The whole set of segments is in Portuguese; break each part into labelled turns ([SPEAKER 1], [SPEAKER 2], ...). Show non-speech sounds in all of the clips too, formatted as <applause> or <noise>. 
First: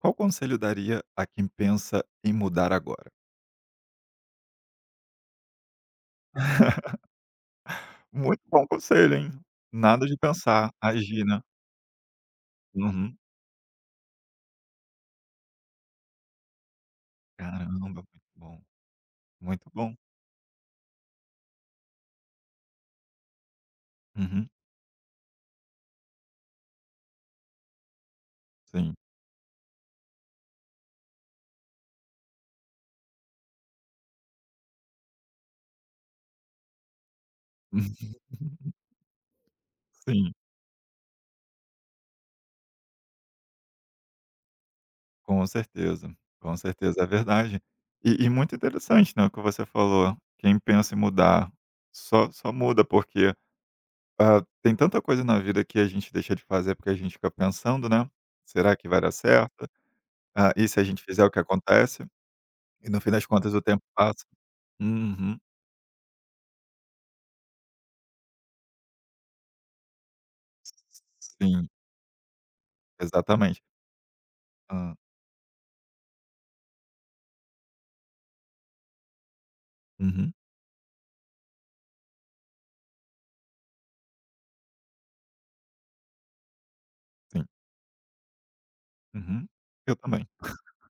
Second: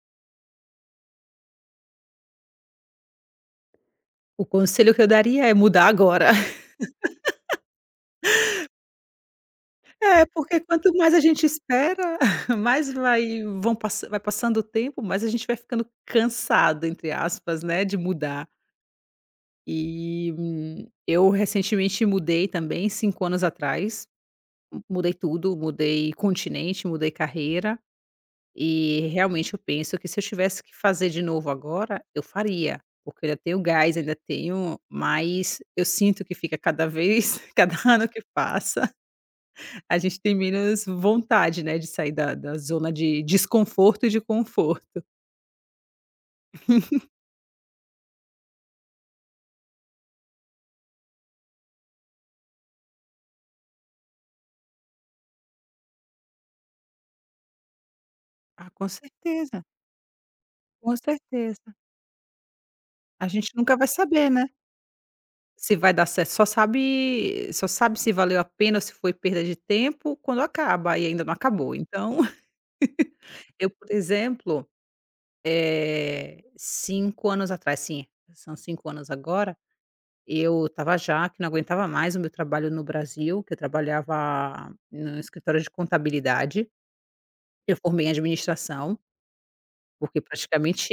[SPEAKER 1] Qual conselho daria a quem pensa em mudar agora?
[SPEAKER 2] O conselho que eu daria é mudar agora. <laughs>
[SPEAKER 1] <laughs> Muito bom conselho, hein. Nada de
[SPEAKER 2] É, porque
[SPEAKER 1] pensar,
[SPEAKER 2] quanto mais a
[SPEAKER 1] agir, né.
[SPEAKER 2] gente espera, <laughs> mais
[SPEAKER 1] Uhum.
[SPEAKER 2] vai passando o tempo, mais a gente vai ficando "cansado", entre aspas, né,
[SPEAKER 1] Caramba,
[SPEAKER 2] de
[SPEAKER 1] muito
[SPEAKER 2] mudar.
[SPEAKER 1] bom, muito bom.
[SPEAKER 2] E, eu recentemente mudei também, 5 anos atrás.
[SPEAKER 1] Uhum.
[SPEAKER 2] Mudei tudo, mudei continente, mudei carreira,
[SPEAKER 1] Sim,
[SPEAKER 2] e realmente eu penso que se eu tivesse que fazer de novo agora, eu faria, porque eu ainda tenho gás, ainda tenho mas eu sinto que fica cada vez <laughs> cada ano
[SPEAKER 1] <laughs>
[SPEAKER 2] que passa. A gente
[SPEAKER 1] sim,
[SPEAKER 2] tem menos vontade, né, de sair da zona de desconforto e de conforto.
[SPEAKER 1] com certeza, com certeza, é verdade. E muito interessante, né, o que você falou, quem pensa em mudar só muda porque, tem tanta coisa na vida que a gente deixa de fazer porque a gente fica pensando, né,
[SPEAKER 2] Ah,
[SPEAKER 1] "Será que
[SPEAKER 2] com
[SPEAKER 1] vai dar
[SPEAKER 2] certeza,
[SPEAKER 1] certo? Ah, e se a
[SPEAKER 2] com
[SPEAKER 1] gente fizer o que
[SPEAKER 2] certeza.
[SPEAKER 1] acontece?" E no fim das
[SPEAKER 2] A gente
[SPEAKER 1] contas o
[SPEAKER 2] nunca
[SPEAKER 1] tempo
[SPEAKER 2] vai
[SPEAKER 1] passa.
[SPEAKER 2] saber, né,
[SPEAKER 1] Uhum.
[SPEAKER 2] se vai dar certo. Só sabe se valeu a pena ou se foi perda de tempo quando acaba, e ainda não
[SPEAKER 1] Sim,
[SPEAKER 2] acabou. Então, <laughs>
[SPEAKER 1] exatamente.
[SPEAKER 2] eu, por exemplo,
[SPEAKER 1] Hã.
[SPEAKER 2] 5 anos atrás, sim, são 5 anos agora,
[SPEAKER 1] Uhum,
[SPEAKER 2] eu estava já que não aguentava mais o meu trabalho no Brasil, que eu trabalhava no escritório de contabilidade.
[SPEAKER 1] sim.
[SPEAKER 2] Eu formei em administração.
[SPEAKER 1] Uhum. Eu
[SPEAKER 2] Porque
[SPEAKER 1] também.
[SPEAKER 2] praticamente,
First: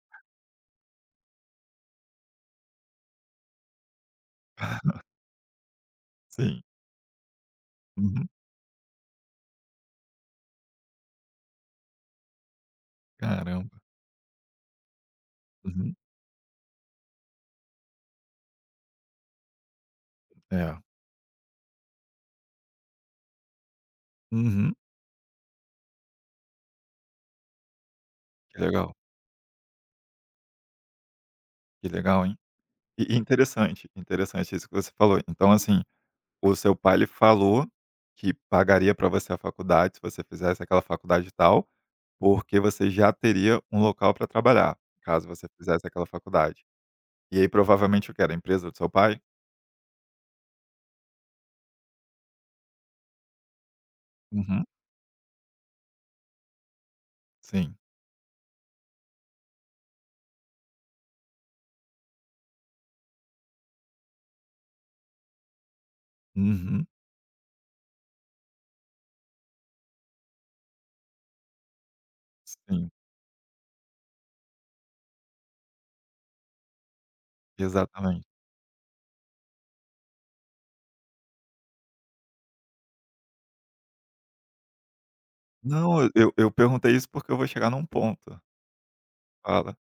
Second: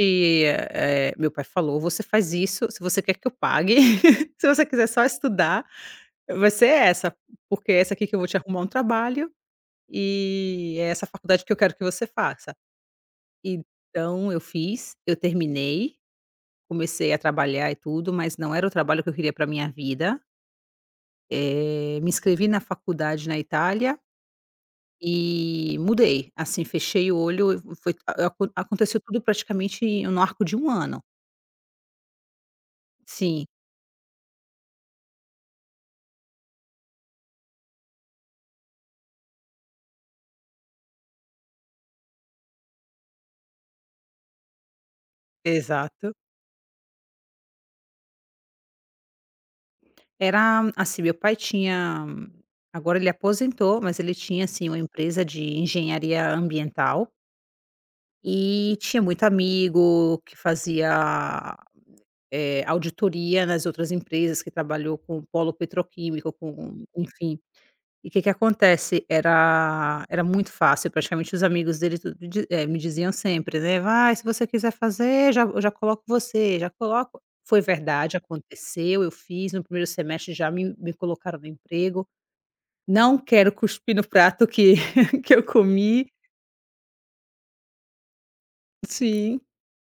[SPEAKER 2] meu pai falou: "Você faz isso se você quer que eu pague, <laughs> se você quiser
[SPEAKER 1] <laughs>
[SPEAKER 2] só estudar, vai
[SPEAKER 1] Sim.
[SPEAKER 2] ser essa, porque é essa aqui que eu vou
[SPEAKER 1] Uhum.
[SPEAKER 2] te arrumar um trabalho e é essa faculdade que eu quero que você faça".
[SPEAKER 1] Caramba.
[SPEAKER 2] Então eu fiz, eu
[SPEAKER 1] Uhum.
[SPEAKER 2] terminei, comecei a trabalhar e tudo, mas não era o trabalho que eu queria para minha vida.
[SPEAKER 1] É.
[SPEAKER 2] Me inscrevi na faculdade na Itália
[SPEAKER 1] Uhum.
[SPEAKER 2] e mudei, assim, fechei o olho, e foi a acon
[SPEAKER 1] Que legal,
[SPEAKER 2] aconteceu tudo praticamente no arco de um ano.
[SPEAKER 1] que legal, hein. E
[SPEAKER 2] Sim.
[SPEAKER 1] interessante, interessante isso que você falou. Então, assim, o seu pai ele falou que pagaria para você a faculdade se você fizesse aquela faculdade e tal, porque você já teria um local para trabalhar, caso você fizesse aquela
[SPEAKER 2] Exato.
[SPEAKER 1] faculdade. E aí provavelmente o que era a empresa do seu pai?
[SPEAKER 2] Era, assim, meu pai tinha, agora ele aposentou, mas ele tinha,
[SPEAKER 1] Uhum.
[SPEAKER 2] assim, uma empresa de engenharia ambiental
[SPEAKER 1] Sim.
[SPEAKER 2] e tinha muito amigo que fazia, auditoria nas outras empresas, que trabalhou com polo petroquímico, com
[SPEAKER 1] Uhum.
[SPEAKER 2] enfim. E o que que acontece, era muito fácil, praticamente os amigos dele tudo me
[SPEAKER 1] Sim.
[SPEAKER 2] diziam sempre, né: "Vai, se você quiser fazer, já eu já coloco você, já coloco". Foi verdade,
[SPEAKER 1] Exatamente.
[SPEAKER 2] aconteceu, eu fiz, no primeiro semestre já me colocaram no emprego. Não quero cuspir no prato que <laughs> que eu
[SPEAKER 1] Não,
[SPEAKER 2] comi.
[SPEAKER 1] eu perguntei isso porque eu vou chegar num ponto.
[SPEAKER 2] Sim.
[SPEAKER 1] Fala,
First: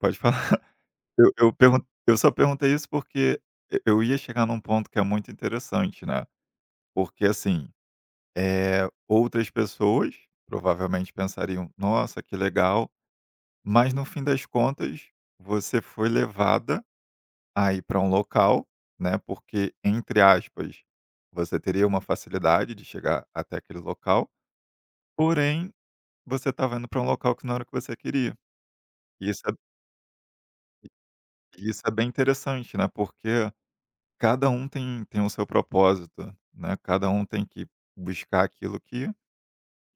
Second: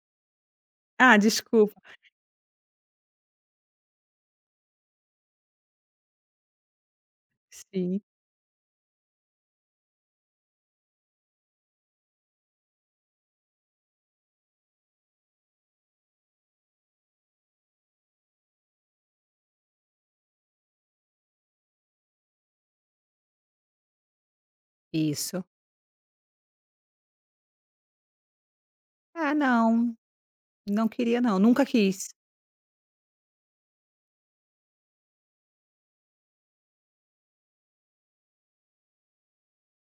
[SPEAKER 1] pode falar. <laughs>
[SPEAKER 2] Ah,
[SPEAKER 1] Eu eu
[SPEAKER 2] desculpa.
[SPEAKER 1] pergun eu só perguntei isso porque e eu ia chegar num ponto que é muito interessante, né, porque assim,
[SPEAKER 2] Sim,
[SPEAKER 1] outras pessoas provavelmente pensariam: "Nossa, que legal", mas no fim das contas, você foi levada a ir pra um local, né, porque, entre aspas, você teria uma facilidade de chegar até aquele local,
[SPEAKER 2] isso.
[SPEAKER 1] porém, você estava indo para um local que não era o que você queria. E
[SPEAKER 2] "Ah,
[SPEAKER 1] isso é
[SPEAKER 2] não, não queria não, nunca
[SPEAKER 1] e isso é
[SPEAKER 2] quis".
[SPEAKER 1] bem interessante, né, porque cada um tem o seu propósito, né, cada um tem que buscar aquilo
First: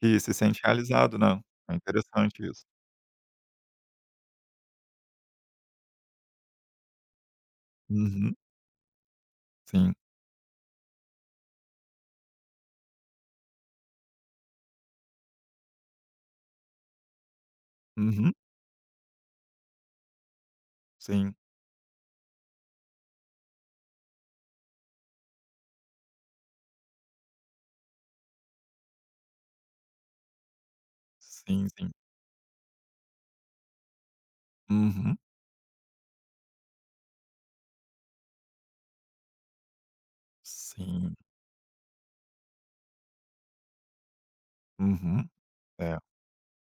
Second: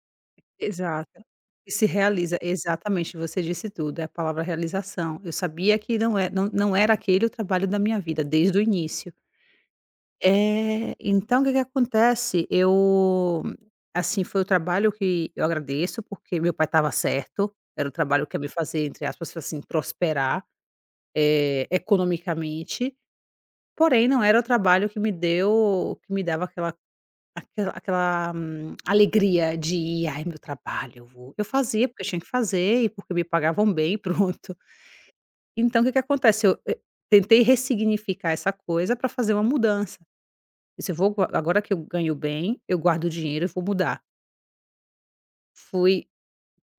[SPEAKER 1] que se sente realizado,
[SPEAKER 2] Exato.
[SPEAKER 1] né.
[SPEAKER 2] E
[SPEAKER 1] É
[SPEAKER 2] se realiza,
[SPEAKER 1] interessante isso.
[SPEAKER 2] exatamente, você disse tudo, é a palavra realização. Eu sabia que não era aquele o trabalho da minha vida
[SPEAKER 1] Uhum.
[SPEAKER 2] desde o início.
[SPEAKER 1] Sim.
[SPEAKER 2] É, então o que que acontece, eu, assim, foi o trabalho que eu agradeço, porque meu pai estava certo, era o trabalho
[SPEAKER 1] Uhum.
[SPEAKER 2] que ia me fazer, entre aspas, assim, prosperar,
[SPEAKER 1] Sim.
[SPEAKER 2] economicamente, porém não era o trabalho que me dava aquela aquela alegria de ir: "Ai, meu trabalho, eu vou". Eu
[SPEAKER 1] Sim,
[SPEAKER 2] fazia
[SPEAKER 1] sim.
[SPEAKER 2] porque eu tinha que fazer e porque me pagavam bem, <laughs> pronto.
[SPEAKER 1] Uhum.
[SPEAKER 2] Então o que que acontece, eu, tentei ressignificar essa coisa para fazer uma mudança. E se: "Eu vou
[SPEAKER 1] Sim.
[SPEAKER 2] gua agora que eu ganho bem, eu guardo o dinheiro e vou mudar".
[SPEAKER 1] Uhum. É.
[SPEAKER 2] Fui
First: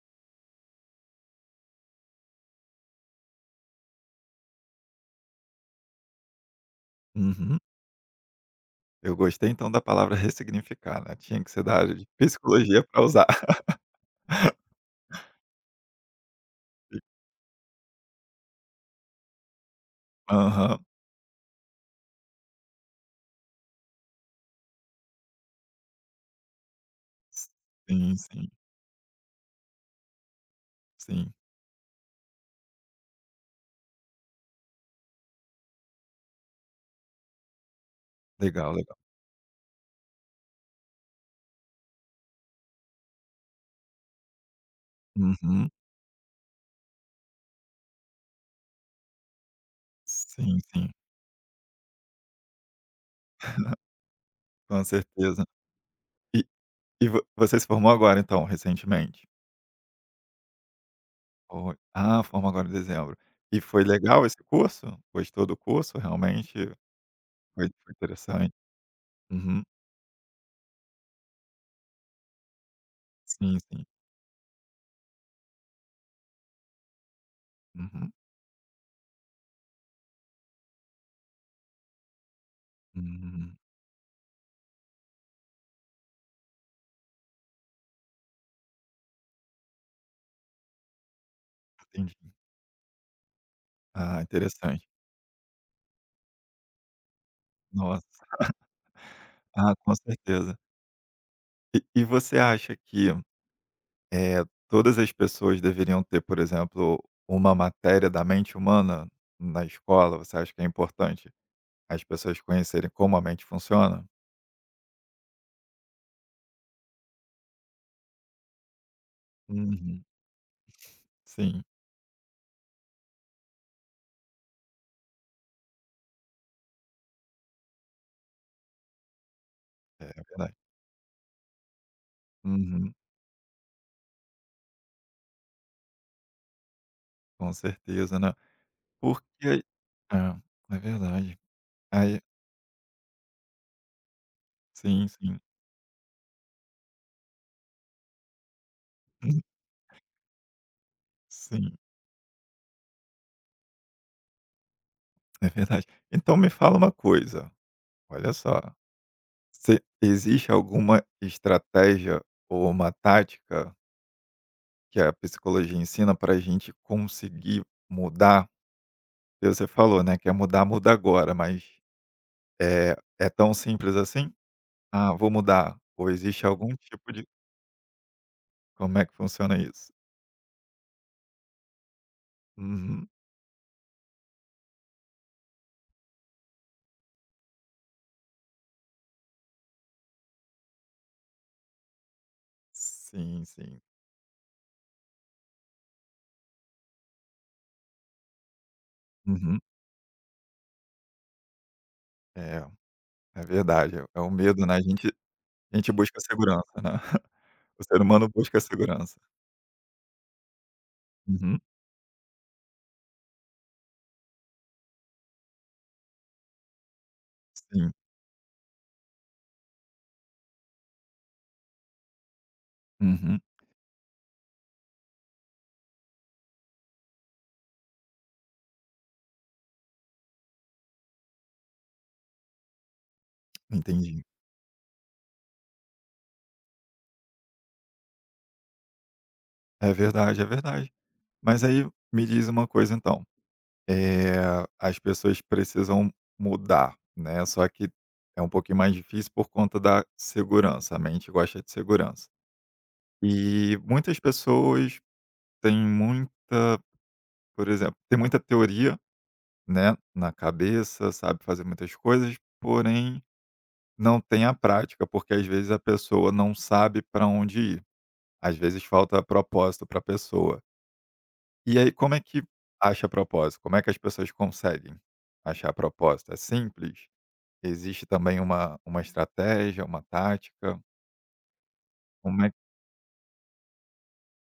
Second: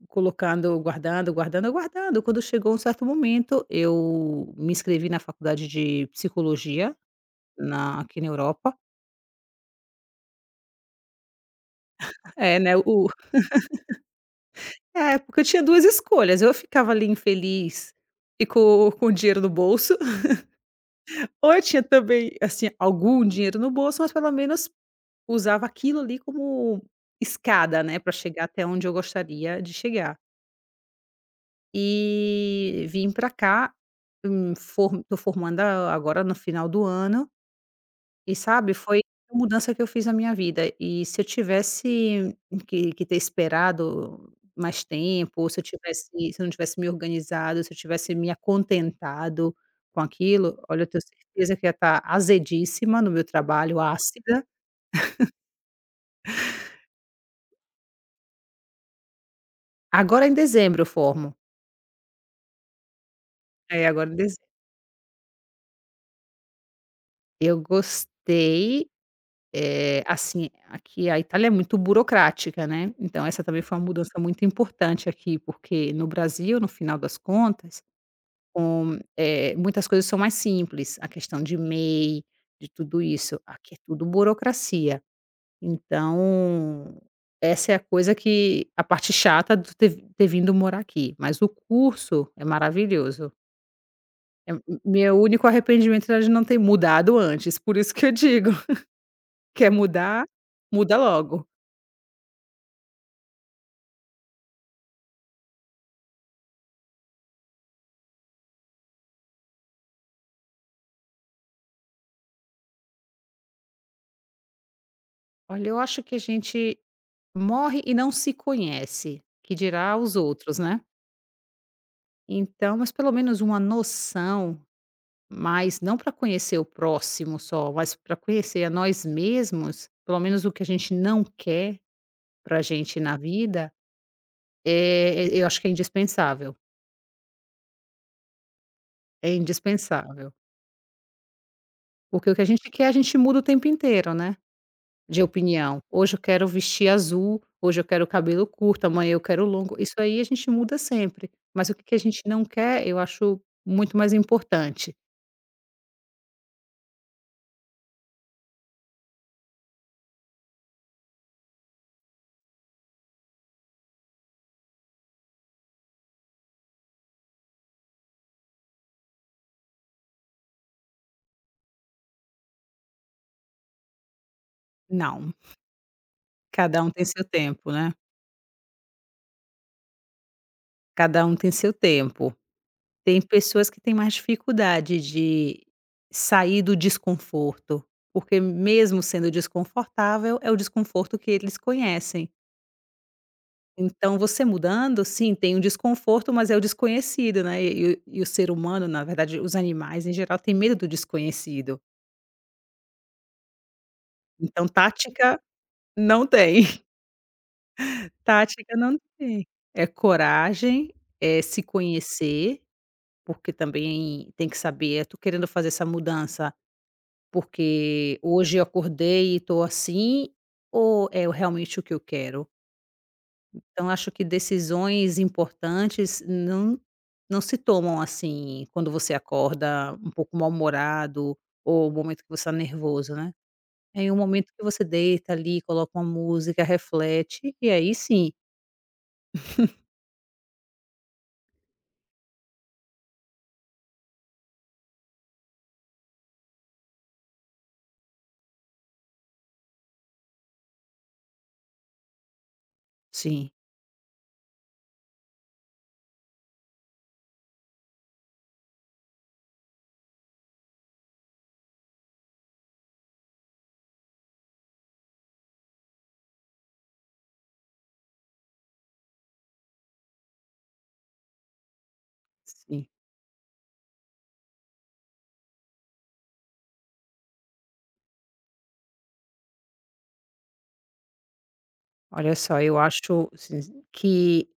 [SPEAKER 2] colocando, guardando, guardando, guardando, quando chegou um certo momento, eu me inscrevi na faculdade de psicologia,
[SPEAKER 1] Uhum.
[SPEAKER 2] na aqui na Europa.
[SPEAKER 1] Eu gostei então da palavra ressignificar, né, tinha que ser da área de
[SPEAKER 2] É, né,
[SPEAKER 1] psicologia para
[SPEAKER 2] o
[SPEAKER 1] usar.
[SPEAKER 2] É, porque eu tinha 2 escolhas: eu ficava ali
[SPEAKER 1] <laughs>
[SPEAKER 2] infeliz e com o dinheiro no bolso, <laughs>
[SPEAKER 1] Aham.
[SPEAKER 2] ou eu tinha também, assim, algum dinheiro no bolso, mas pelo menos usava aquilo ali como escada, né, para
[SPEAKER 1] Sim,
[SPEAKER 2] chegar
[SPEAKER 1] sim,
[SPEAKER 2] até onde eu gostaria de chegar.
[SPEAKER 1] sim.
[SPEAKER 2] E vim para cá. Hum, for tô formando a agora no final do ano. E
[SPEAKER 1] Legal,
[SPEAKER 2] sabe,
[SPEAKER 1] legal.
[SPEAKER 2] foi a mudança que eu fiz na minha vida. E se eu tivesse que ter esperado mais tempo, ou
[SPEAKER 1] Uhum.
[SPEAKER 2] se eu não tivesse me organizado, se eu tivesse me acontentado com aquilo,
[SPEAKER 1] Sim,
[SPEAKER 2] olha,
[SPEAKER 1] sim.
[SPEAKER 2] eu tenho certeza que ia estar azedíssima no meu trabalho, ácida.
[SPEAKER 1] Com certeza. E E vo você se formou agora então, recentemente?
[SPEAKER 2] Agora em dezembro eu formo.
[SPEAKER 1] Ou formou agora em dezembro. E foi
[SPEAKER 2] É, agora em
[SPEAKER 1] legal esse
[SPEAKER 2] dezembro.
[SPEAKER 1] curso? Gostou do curso? Realmente
[SPEAKER 2] Eu
[SPEAKER 1] foi foi interessante?
[SPEAKER 2] gostei,
[SPEAKER 1] Uhum.
[SPEAKER 2] assim, aqui a Itália é muito burocrática, né, então essa
[SPEAKER 1] Sim,
[SPEAKER 2] também foi uma
[SPEAKER 1] sim.
[SPEAKER 2] mudança muito importante aqui, porque no Brasil, no final das contas...
[SPEAKER 1] Uhum.
[SPEAKER 2] Muitas coisas são mais simples, a questão de M e MEI, de tudo isso.
[SPEAKER 1] Hum,
[SPEAKER 2] Aqui é tudo burocracia. Então, essa é a coisa, que a parte chata de ter vindo morar aqui, mas o
[SPEAKER 1] entendi.
[SPEAKER 2] curso é maravilhoso.
[SPEAKER 1] Ah,
[SPEAKER 2] É, m
[SPEAKER 1] interessante.
[SPEAKER 2] meu único arrependimento era de não ter mudado antes, por isso que eu
[SPEAKER 1] Nossa.
[SPEAKER 2] digo: <laughs> "Quer
[SPEAKER 1] Ah, com
[SPEAKER 2] mudar?
[SPEAKER 1] certeza.
[SPEAKER 2] Muda logo".
[SPEAKER 1] E você acha que, todas as pessoas deveriam ter, por exemplo, uma matéria da mente humana na escola? Você acha que é importante as pessoas conhecerem como a mente funciona?
[SPEAKER 2] Olha, eu acho que a gente morre e não se conhece, que dirá
[SPEAKER 1] Uhum.
[SPEAKER 2] os outros, né.
[SPEAKER 1] Sim,
[SPEAKER 2] Então, mas pelo menos uma noção. Mas não para conhecer o próximo só, mas para conhecer a nós mesmos,
[SPEAKER 1] é
[SPEAKER 2] pelo menos o
[SPEAKER 1] verdade.
[SPEAKER 2] que a gente não quer para a
[SPEAKER 1] Uhum,
[SPEAKER 2] gente na vida, eu acho que é indispensável,
[SPEAKER 1] com certeza, né.
[SPEAKER 2] é
[SPEAKER 1] Porque
[SPEAKER 2] indispensável.
[SPEAKER 1] é, é verdade. Aí
[SPEAKER 2] Porque o que a gente quer, a gente muda o tempo inteiro, né,
[SPEAKER 1] sim,
[SPEAKER 2] de
[SPEAKER 1] sim. <laughs>
[SPEAKER 2] opinião. Hoje eu quero vestir azul, hoje eu quero cabelo curto, amanhã eu
[SPEAKER 1] Hum,
[SPEAKER 2] quero longo. Isso aí a gente muda sempre, mas o
[SPEAKER 1] Sim,
[SPEAKER 2] que que a gente não quer, eu acho muito mais importante.
[SPEAKER 1] é verdade. Então me fala uma coisa, olha só, se existe alguma estratégia ou uma tática que a psicologia ensina para a gente conseguir mudar? Porque você falou, né, que é mudar, muda agora, mas, é é tão simples assim? "Ah, vou
[SPEAKER 2] Não,
[SPEAKER 1] mudar", ou existe algum
[SPEAKER 2] cada um tem
[SPEAKER 1] tipo
[SPEAKER 2] seu
[SPEAKER 1] de
[SPEAKER 2] tempo, né,
[SPEAKER 1] como é que funciona isso?
[SPEAKER 2] cada um tem seu tempo.
[SPEAKER 1] Uhum.
[SPEAKER 2] Tem pessoas que têm mais dificuldade de sair do desconforto, porque mesmo sendo desconfortável, é o desconforto que eles conhecem.
[SPEAKER 1] Sim, sim.
[SPEAKER 2] Então você mudando, sim, tem um desconforto, mas é o desconhecido, né, e o ser humano, na verdade, os
[SPEAKER 1] Uhum.
[SPEAKER 2] animais em geral tem medo do desconhecido.
[SPEAKER 1] É, é verdade, é o medo,
[SPEAKER 2] Então
[SPEAKER 1] né, a gente
[SPEAKER 2] tática
[SPEAKER 1] a gente busca
[SPEAKER 2] não tem,
[SPEAKER 1] segurança,
[SPEAKER 2] <laughs>
[SPEAKER 1] né. <laughs> O ser humano busca
[SPEAKER 2] tática não
[SPEAKER 1] segurança.
[SPEAKER 2] tem. É coragem, é
[SPEAKER 1] Uhum,
[SPEAKER 2] se conhecer, porque também tem que saber: "Eu tô querendo fazer essa mudança.
[SPEAKER 1] sim.
[SPEAKER 2] Porque hoje eu acordei e estou assim, ou é realmente o que eu quero?".
[SPEAKER 1] Uhum,
[SPEAKER 2] Então acho que decisões importantes não se tomam assim, quando você acorda um pouco mal-humorado ou o momento que você está nervoso, né. É em um
[SPEAKER 1] entendi.
[SPEAKER 2] momento que você deita ali, coloca uma música, reflete, e aí sim.
[SPEAKER 1] É verdade, é verdade. Mas aí me diz uma coisa então, é, as pessoas precisam mudar, né, só que é um pouquinho mais difícil por conta da segurança, a mente gosta de segurança.
[SPEAKER 2] Sim,
[SPEAKER 1] E muitas pessoas têm muita por exemplo, tem muita teoria, né, na cabeça, sabe fazer muitas coisas, porém não tem a prática, porque às vezes a pessoa não sabe para onde ir. Às vezes falta propósito para a pessoa. E aí, como é que
[SPEAKER 2] sim.
[SPEAKER 1] acha propósito? Como é que as pessoas conseguem achar propósito? É simples? Existe também uma estratégia, uma tática?
[SPEAKER 2] Olha
[SPEAKER 1] Como é que.
[SPEAKER 2] só, eu acho assim que,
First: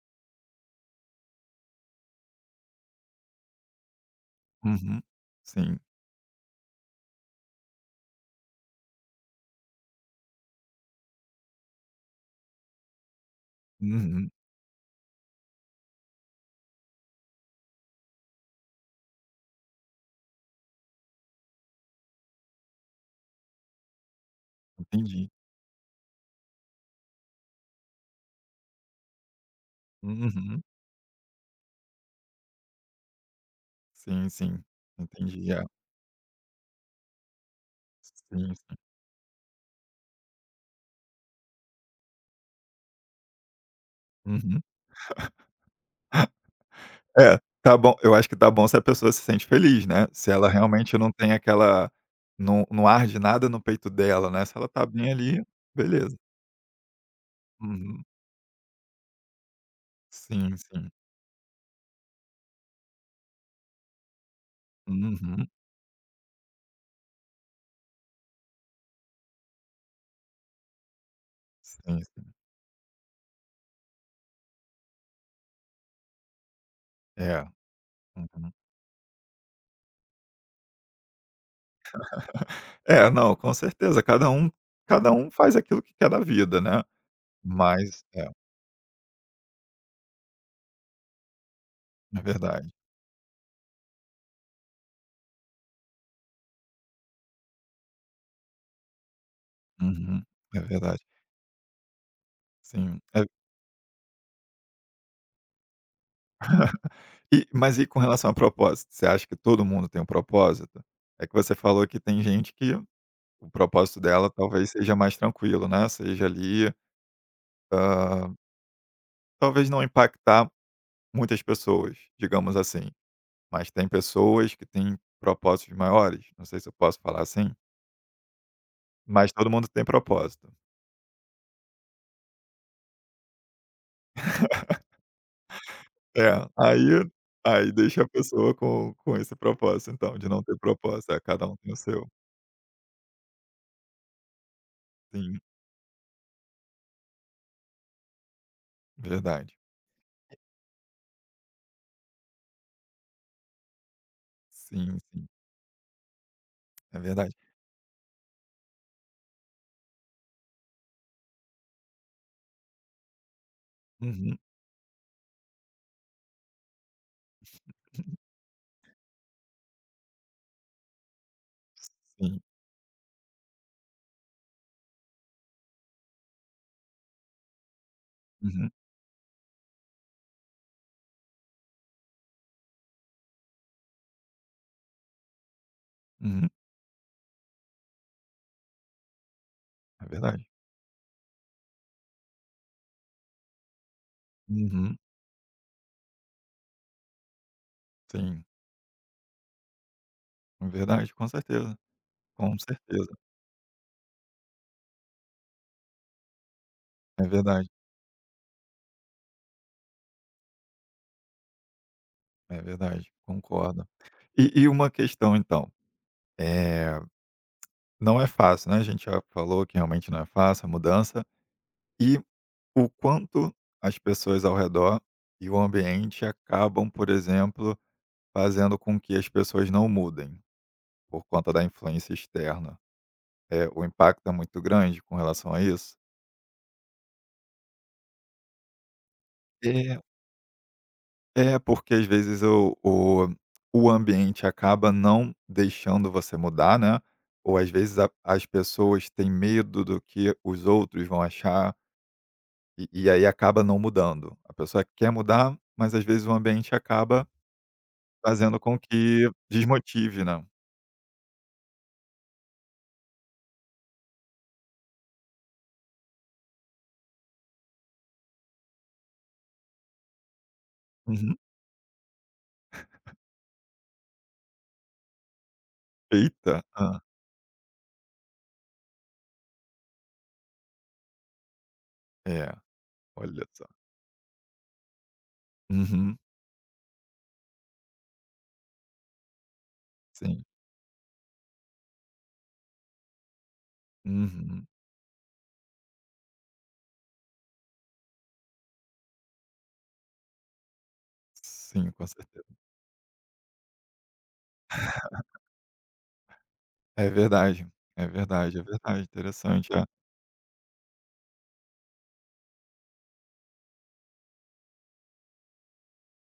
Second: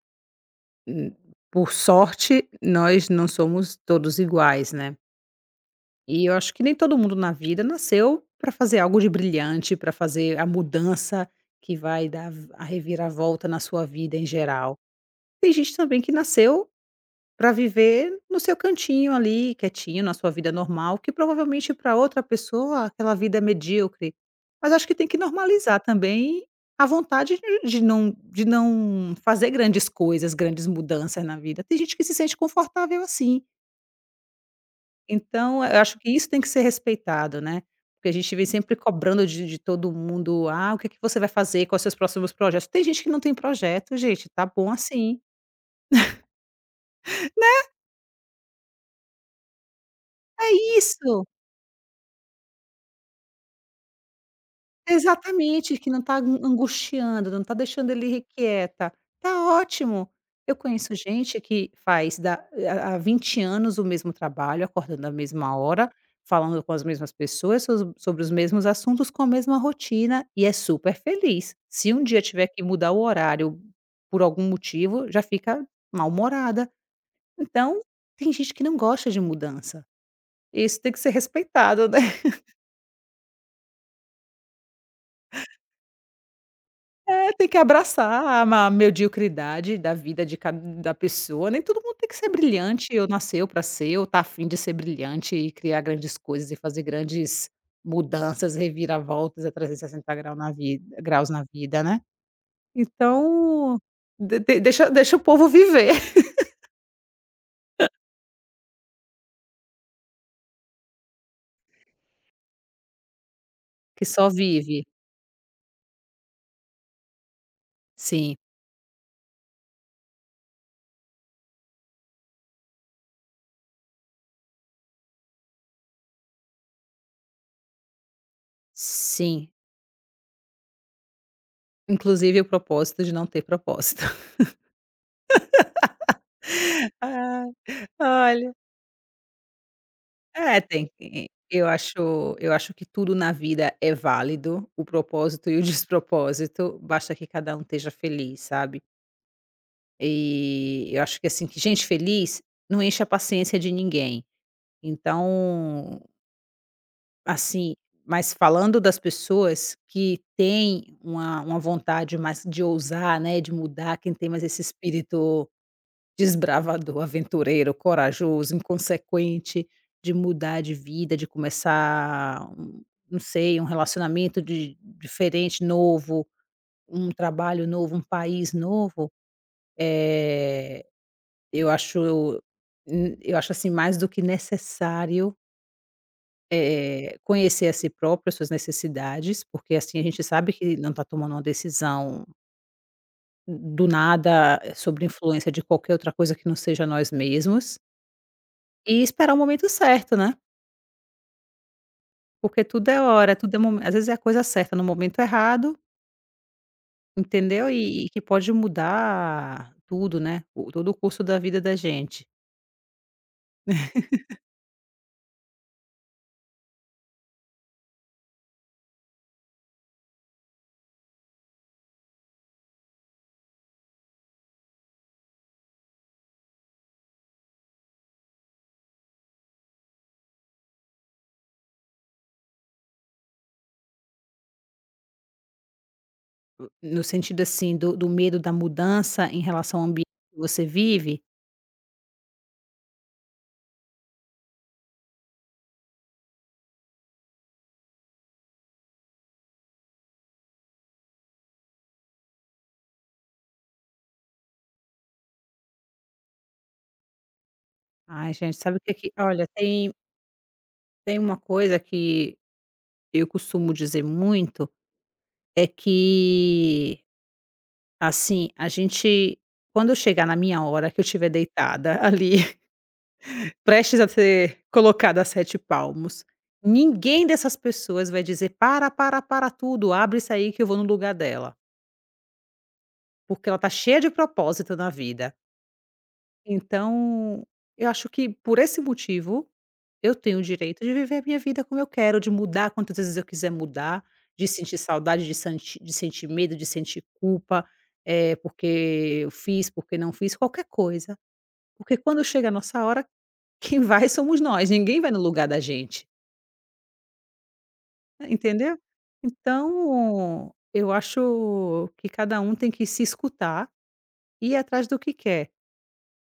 [SPEAKER 2] hum, por sorte, nós não somos todos iguais, né.
[SPEAKER 1] Uhum. Sim.
[SPEAKER 2] E eu acho que nem todo mundo na vida nasceu para fazer algo de brilhante, para fazer a mudança que vai dar v a reviravolta na sua vida em
[SPEAKER 1] Uhum.
[SPEAKER 2] geral. Tem gente também que nasceu para viver no seu cantinho ali, quietinho, na sua vida normal, que provavelmente para outra pessoa aquela vida é medíocre. Mas acho que tem que
[SPEAKER 1] Entendi.
[SPEAKER 2] normalizar também a vontade de não fazer grandes coisas,
[SPEAKER 1] Uhum.
[SPEAKER 2] grandes mudanças na vida. Tem gente que se sente confortável assim.
[SPEAKER 1] Sim, sim. Entendi. É.
[SPEAKER 2] Então, eu acho que isso tem que ser respeitado, né, porque a gente vem
[SPEAKER 1] Sim,
[SPEAKER 2] sempre
[SPEAKER 1] sim.
[SPEAKER 2] cobrando de todo mundo: "Ah, o que é que você vai fazer? Quais os seus próximos projetos?". Tem gente que não tem projeto, gente, tá
[SPEAKER 1] Uhum.
[SPEAKER 2] bom assim.
[SPEAKER 1] É, tá bom, eu acho que tá bom se a pessoa se sente feliz, né, se ela
[SPEAKER 2] É
[SPEAKER 1] realmente não
[SPEAKER 2] isso!
[SPEAKER 1] tem aquela não não arde nada no peito dela, né, se ela tá bem ali,
[SPEAKER 2] Exatamente, que não
[SPEAKER 1] beleza.
[SPEAKER 2] está angustiando, não está deixando
[SPEAKER 1] Uhum.
[SPEAKER 2] ele irrequieta. Tá ótimo. Eu
[SPEAKER 1] Sim, sim.
[SPEAKER 2] conheço gente que faz da há há 20 anos o mesmo trabalho, acordando na
[SPEAKER 1] Uhum.
[SPEAKER 2] mesma hora, falando com as mesmas pessoas sobre os mesmos assuntos, com a mesma rotina e é super feliz. Se
[SPEAKER 1] Sim,
[SPEAKER 2] um dia
[SPEAKER 1] sim.
[SPEAKER 2] tiver que mudar o horário por algum motivo, já fica mal-humorada.
[SPEAKER 1] É.
[SPEAKER 2] Então, tem
[SPEAKER 1] Uhum.
[SPEAKER 2] gente que não gosta de mudança. Isso tem que ser respeitado, né.
[SPEAKER 1] <laughs> É, não, com certeza, cada um faz aquilo que quer da vida, né.
[SPEAKER 2] Tem que
[SPEAKER 1] Mas
[SPEAKER 2] abraçar
[SPEAKER 1] é,
[SPEAKER 2] a ma mediocridade da vida de cada da pessoa, nem todo mundo tem que
[SPEAKER 1] é
[SPEAKER 2] ser
[SPEAKER 1] verdade.
[SPEAKER 2] brilhante, ou nasceu para ser, ou tá afim de ser brilhante e criar grandes coisas e fazer grandes mudanças, reviravoltas a trezentos e sessenta
[SPEAKER 1] Uhum.
[SPEAKER 2] graus na
[SPEAKER 1] É
[SPEAKER 2] vida
[SPEAKER 1] verdade.
[SPEAKER 2] graus na vida, né.
[SPEAKER 1] Sim.
[SPEAKER 2] Então, de deixa deixa o povo viver, <laughs>
[SPEAKER 1] E mas e com relação a propósito, você acha que todo mundo tem um propósito? É que você falou que tem gente que o propósito
[SPEAKER 2] que só
[SPEAKER 1] dela talvez
[SPEAKER 2] vive.
[SPEAKER 1] seja mais tranquilo, né, seja ali, hã,
[SPEAKER 2] Sim,
[SPEAKER 1] talvez não impactar muitas pessoas, digamos assim, mas tem pessoas que têm propósitos maiores, não sei se eu posso falar assim, mas todo
[SPEAKER 2] sim.
[SPEAKER 1] mundo tem propósito.
[SPEAKER 2] Inclusive o propósito de não ter propósito.
[SPEAKER 1] É,
[SPEAKER 2] <laughs>
[SPEAKER 1] aí
[SPEAKER 2] Ah,
[SPEAKER 1] aí deixa a
[SPEAKER 2] olha,
[SPEAKER 1] pessoa com esse propósito então, de não ter
[SPEAKER 2] é, tem
[SPEAKER 1] propósito, é
[SPEAKER 2] que
[SPEAKER 1] cada um tem o seu.
[SPEAKER 2] eu acho que tudo na vida é válido, o
[SPEAKER 1] Sim,
[SPEAKER 2] propósito e o <laughs> despropósito, basta que cada um esteja feliz, sabe.
[SPEAKER 1] verdade.
[SPEAKER 2] E eu acho que, assim, que gente feliz não enche a paciência de ninguém.
[SPEAKER 1] Sim, sim,
[SPEAKER 2] Então,
[SPEAKER 1] é verdade.
[SPEAKER 2] assim, mas falando das pessoas que têm uma vontade mais de ousar, né, de mudar, quem tem
[SPEAKER 1] Uhum.
[SPEAKER 2] mais esse espírito desbravador, aventureiro, corajoso, inconsequente, de mudar de vida, de
[SPEAKER 1] Sim.
[SPEAKER 2] começar um, não sei, um relacionamento de diferente, novo, um trabalho novo, um país
[SPEAKER 1] Uhum,
[SPEAKER 2] novo, eh, eu acho eu acho, assim, mais do que necessário,
[SPEAKER 1] uhum.
[SPEAKER 2] conhecer a si próprio, as suas necessidades, porque, assim, a
[SPEAKER 1] É
[SPEAKER 2] gente
[SPEAKER 1] verdade.
[SPEAKER 2] sabe que não está tomando uma decisão do nada, é,
[SPEAKER 1] Uhum.
[SPEAKER 2] sobre influência de qualquer outra coisa que não seja nós mesmos,
[SPEAKER 1] Sim,
[SPEAKER 2] e esperar o momento certo, né?
[SPEAKER 1] é verdade, com certeza. Com
[SPEAKER 2] Porque tudo é
[SPEAKER 1] certeza.
[SPEAKER 2] hora, tudo é momento. Às vezes é a coisa certa no momento errado,
[SPEAKER 1] É verdade,
[SPEAKER 2] entendeu, e que pode mudar tudo, né, o todo o curso da vida da gente.
[SPEAKER 1] é verdade, concordo. E uma questão então, é não é fácil, né, a gente já falou que realmente não é fácil a mudança, e o quanto as pessoas ao redor e o ambiente acabam, por exemplo, fazendo com que as pessoas não mudem, por conta da influência externa. O impacto é muito grande com relação a isso?
[SPEAKER 2] No sentido, assim, do medo da mudança em relação ao ambiente que você vive.
[SPEAKER 1] É, porque às vezes o ambiente acaba não deixando você mudar, né? Ou às vezes as pessoas têm medo do que os outros vão achar e aí acaba não mudando. A pessoa quer mudar, mas às vezes o ambiente acaba
[SPEAKER 2] Ai, gente,
[SPEAKER 1] fazendo com
[SPEAKER 2] sabe o que é que,
[SPEAKER 1] que
[SPEAKER 2] olha, tem
[SPEAKER 1] desmotive, né?
[SPEAKER 2] tem uma coisa que eu costumo dizer muito, é que, assim, a gente, quando eu chegar na minha hora que eu estiver
[SPEAKER 1] Uhum.
[SPEAKER 2] deitada <laughs> ali, prestes a ser colocado a 7 palmos.
[SPEAKER 1] Eita! Ah,
[SPEAKER 2] Ninguém dessas pessoas vai dizer: "Para, para, para tudo, abre isso aí que eu vou no lugar dela",
[SPEAKER 1] é, olha
[SPEAKER 2] porque ela
[SPEAKER 1] só.
[SPEAKER 2] tá cheia de propósito na vida.
[SPEAKER 1] Uhum,
[SPEAKER 2] Então, eu acho que por esse motivo, eu tenho o
[SPEAKER 1] sim.
[SPEAKER 2] direito de viver a minha vida como eu quero, de mudar quantas vezes eu quiser mudar, de
[SPEAKER 1] Uhum,
[SPEAKER 2] sentir saudade, de santi de sentir medo, de sentir culpa, porque eu fiz, porque não fiz, qualquer coisa.
[SPEAKER 1] sim,
[SPEAKER 2] Porque
[SPEAKER 1] com
[SPEAKER 2] quando
[SPEAKER 1] certeza.
[SPEAKER 2] chega a nossa hora, quem vai somos nós, ninguém vai no lugar da gente.
[SPEAKER 1] É verdade, é verdade, é
[SPEAKER 2] Entendeu?
[SPEAKER 1] verdade. Interessante, é.
[SPEAKER 2] Então, eu acho que cada um tem que se escutar e ir atrás do que quer.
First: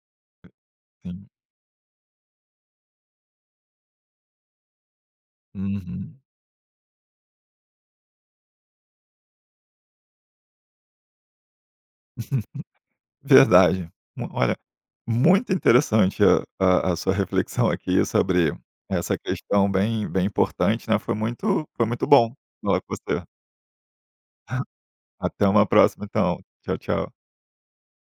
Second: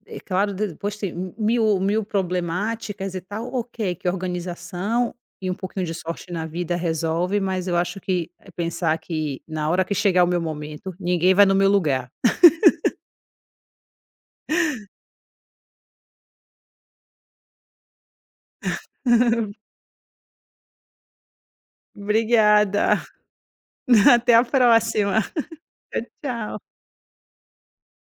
[SPEAKER 2] É claro, depois
[SPEAKER 1] Sim.
[SPEAKER 2] tem mil problemáticas e tal, ok, que organização e um pouquinho de
[SPEAKER 1] Uhum.
[SPEAKER 2] sorte na vida resolve, mas eu acho que é pensar que na hora que chegar o meu momento, ninguém vai no meu lugar.
[SPEAKER 1] Verdade. Mu Olha, muito interessante a sua reflexão aqui sobre essa
[SPEAKER 2] <laughs>
[SPEAKER 1] questão bem bem importante, né, foi muito bom falar com
[SPEAKER 2] Obrigada,
[SPEAKER 1] você.
[SPEAKER 2] <laughs> até a
[SPEAKER 1] <laughs>
[SPEAKER 2] próxima.
[SPEAKER 1] Até uma
[SPEAKER 2] Tchau,
[SPEAKER 1] próxima então.
[SPEAKER 2] tchau.
[SPEAKER 1] Tchau, tchau.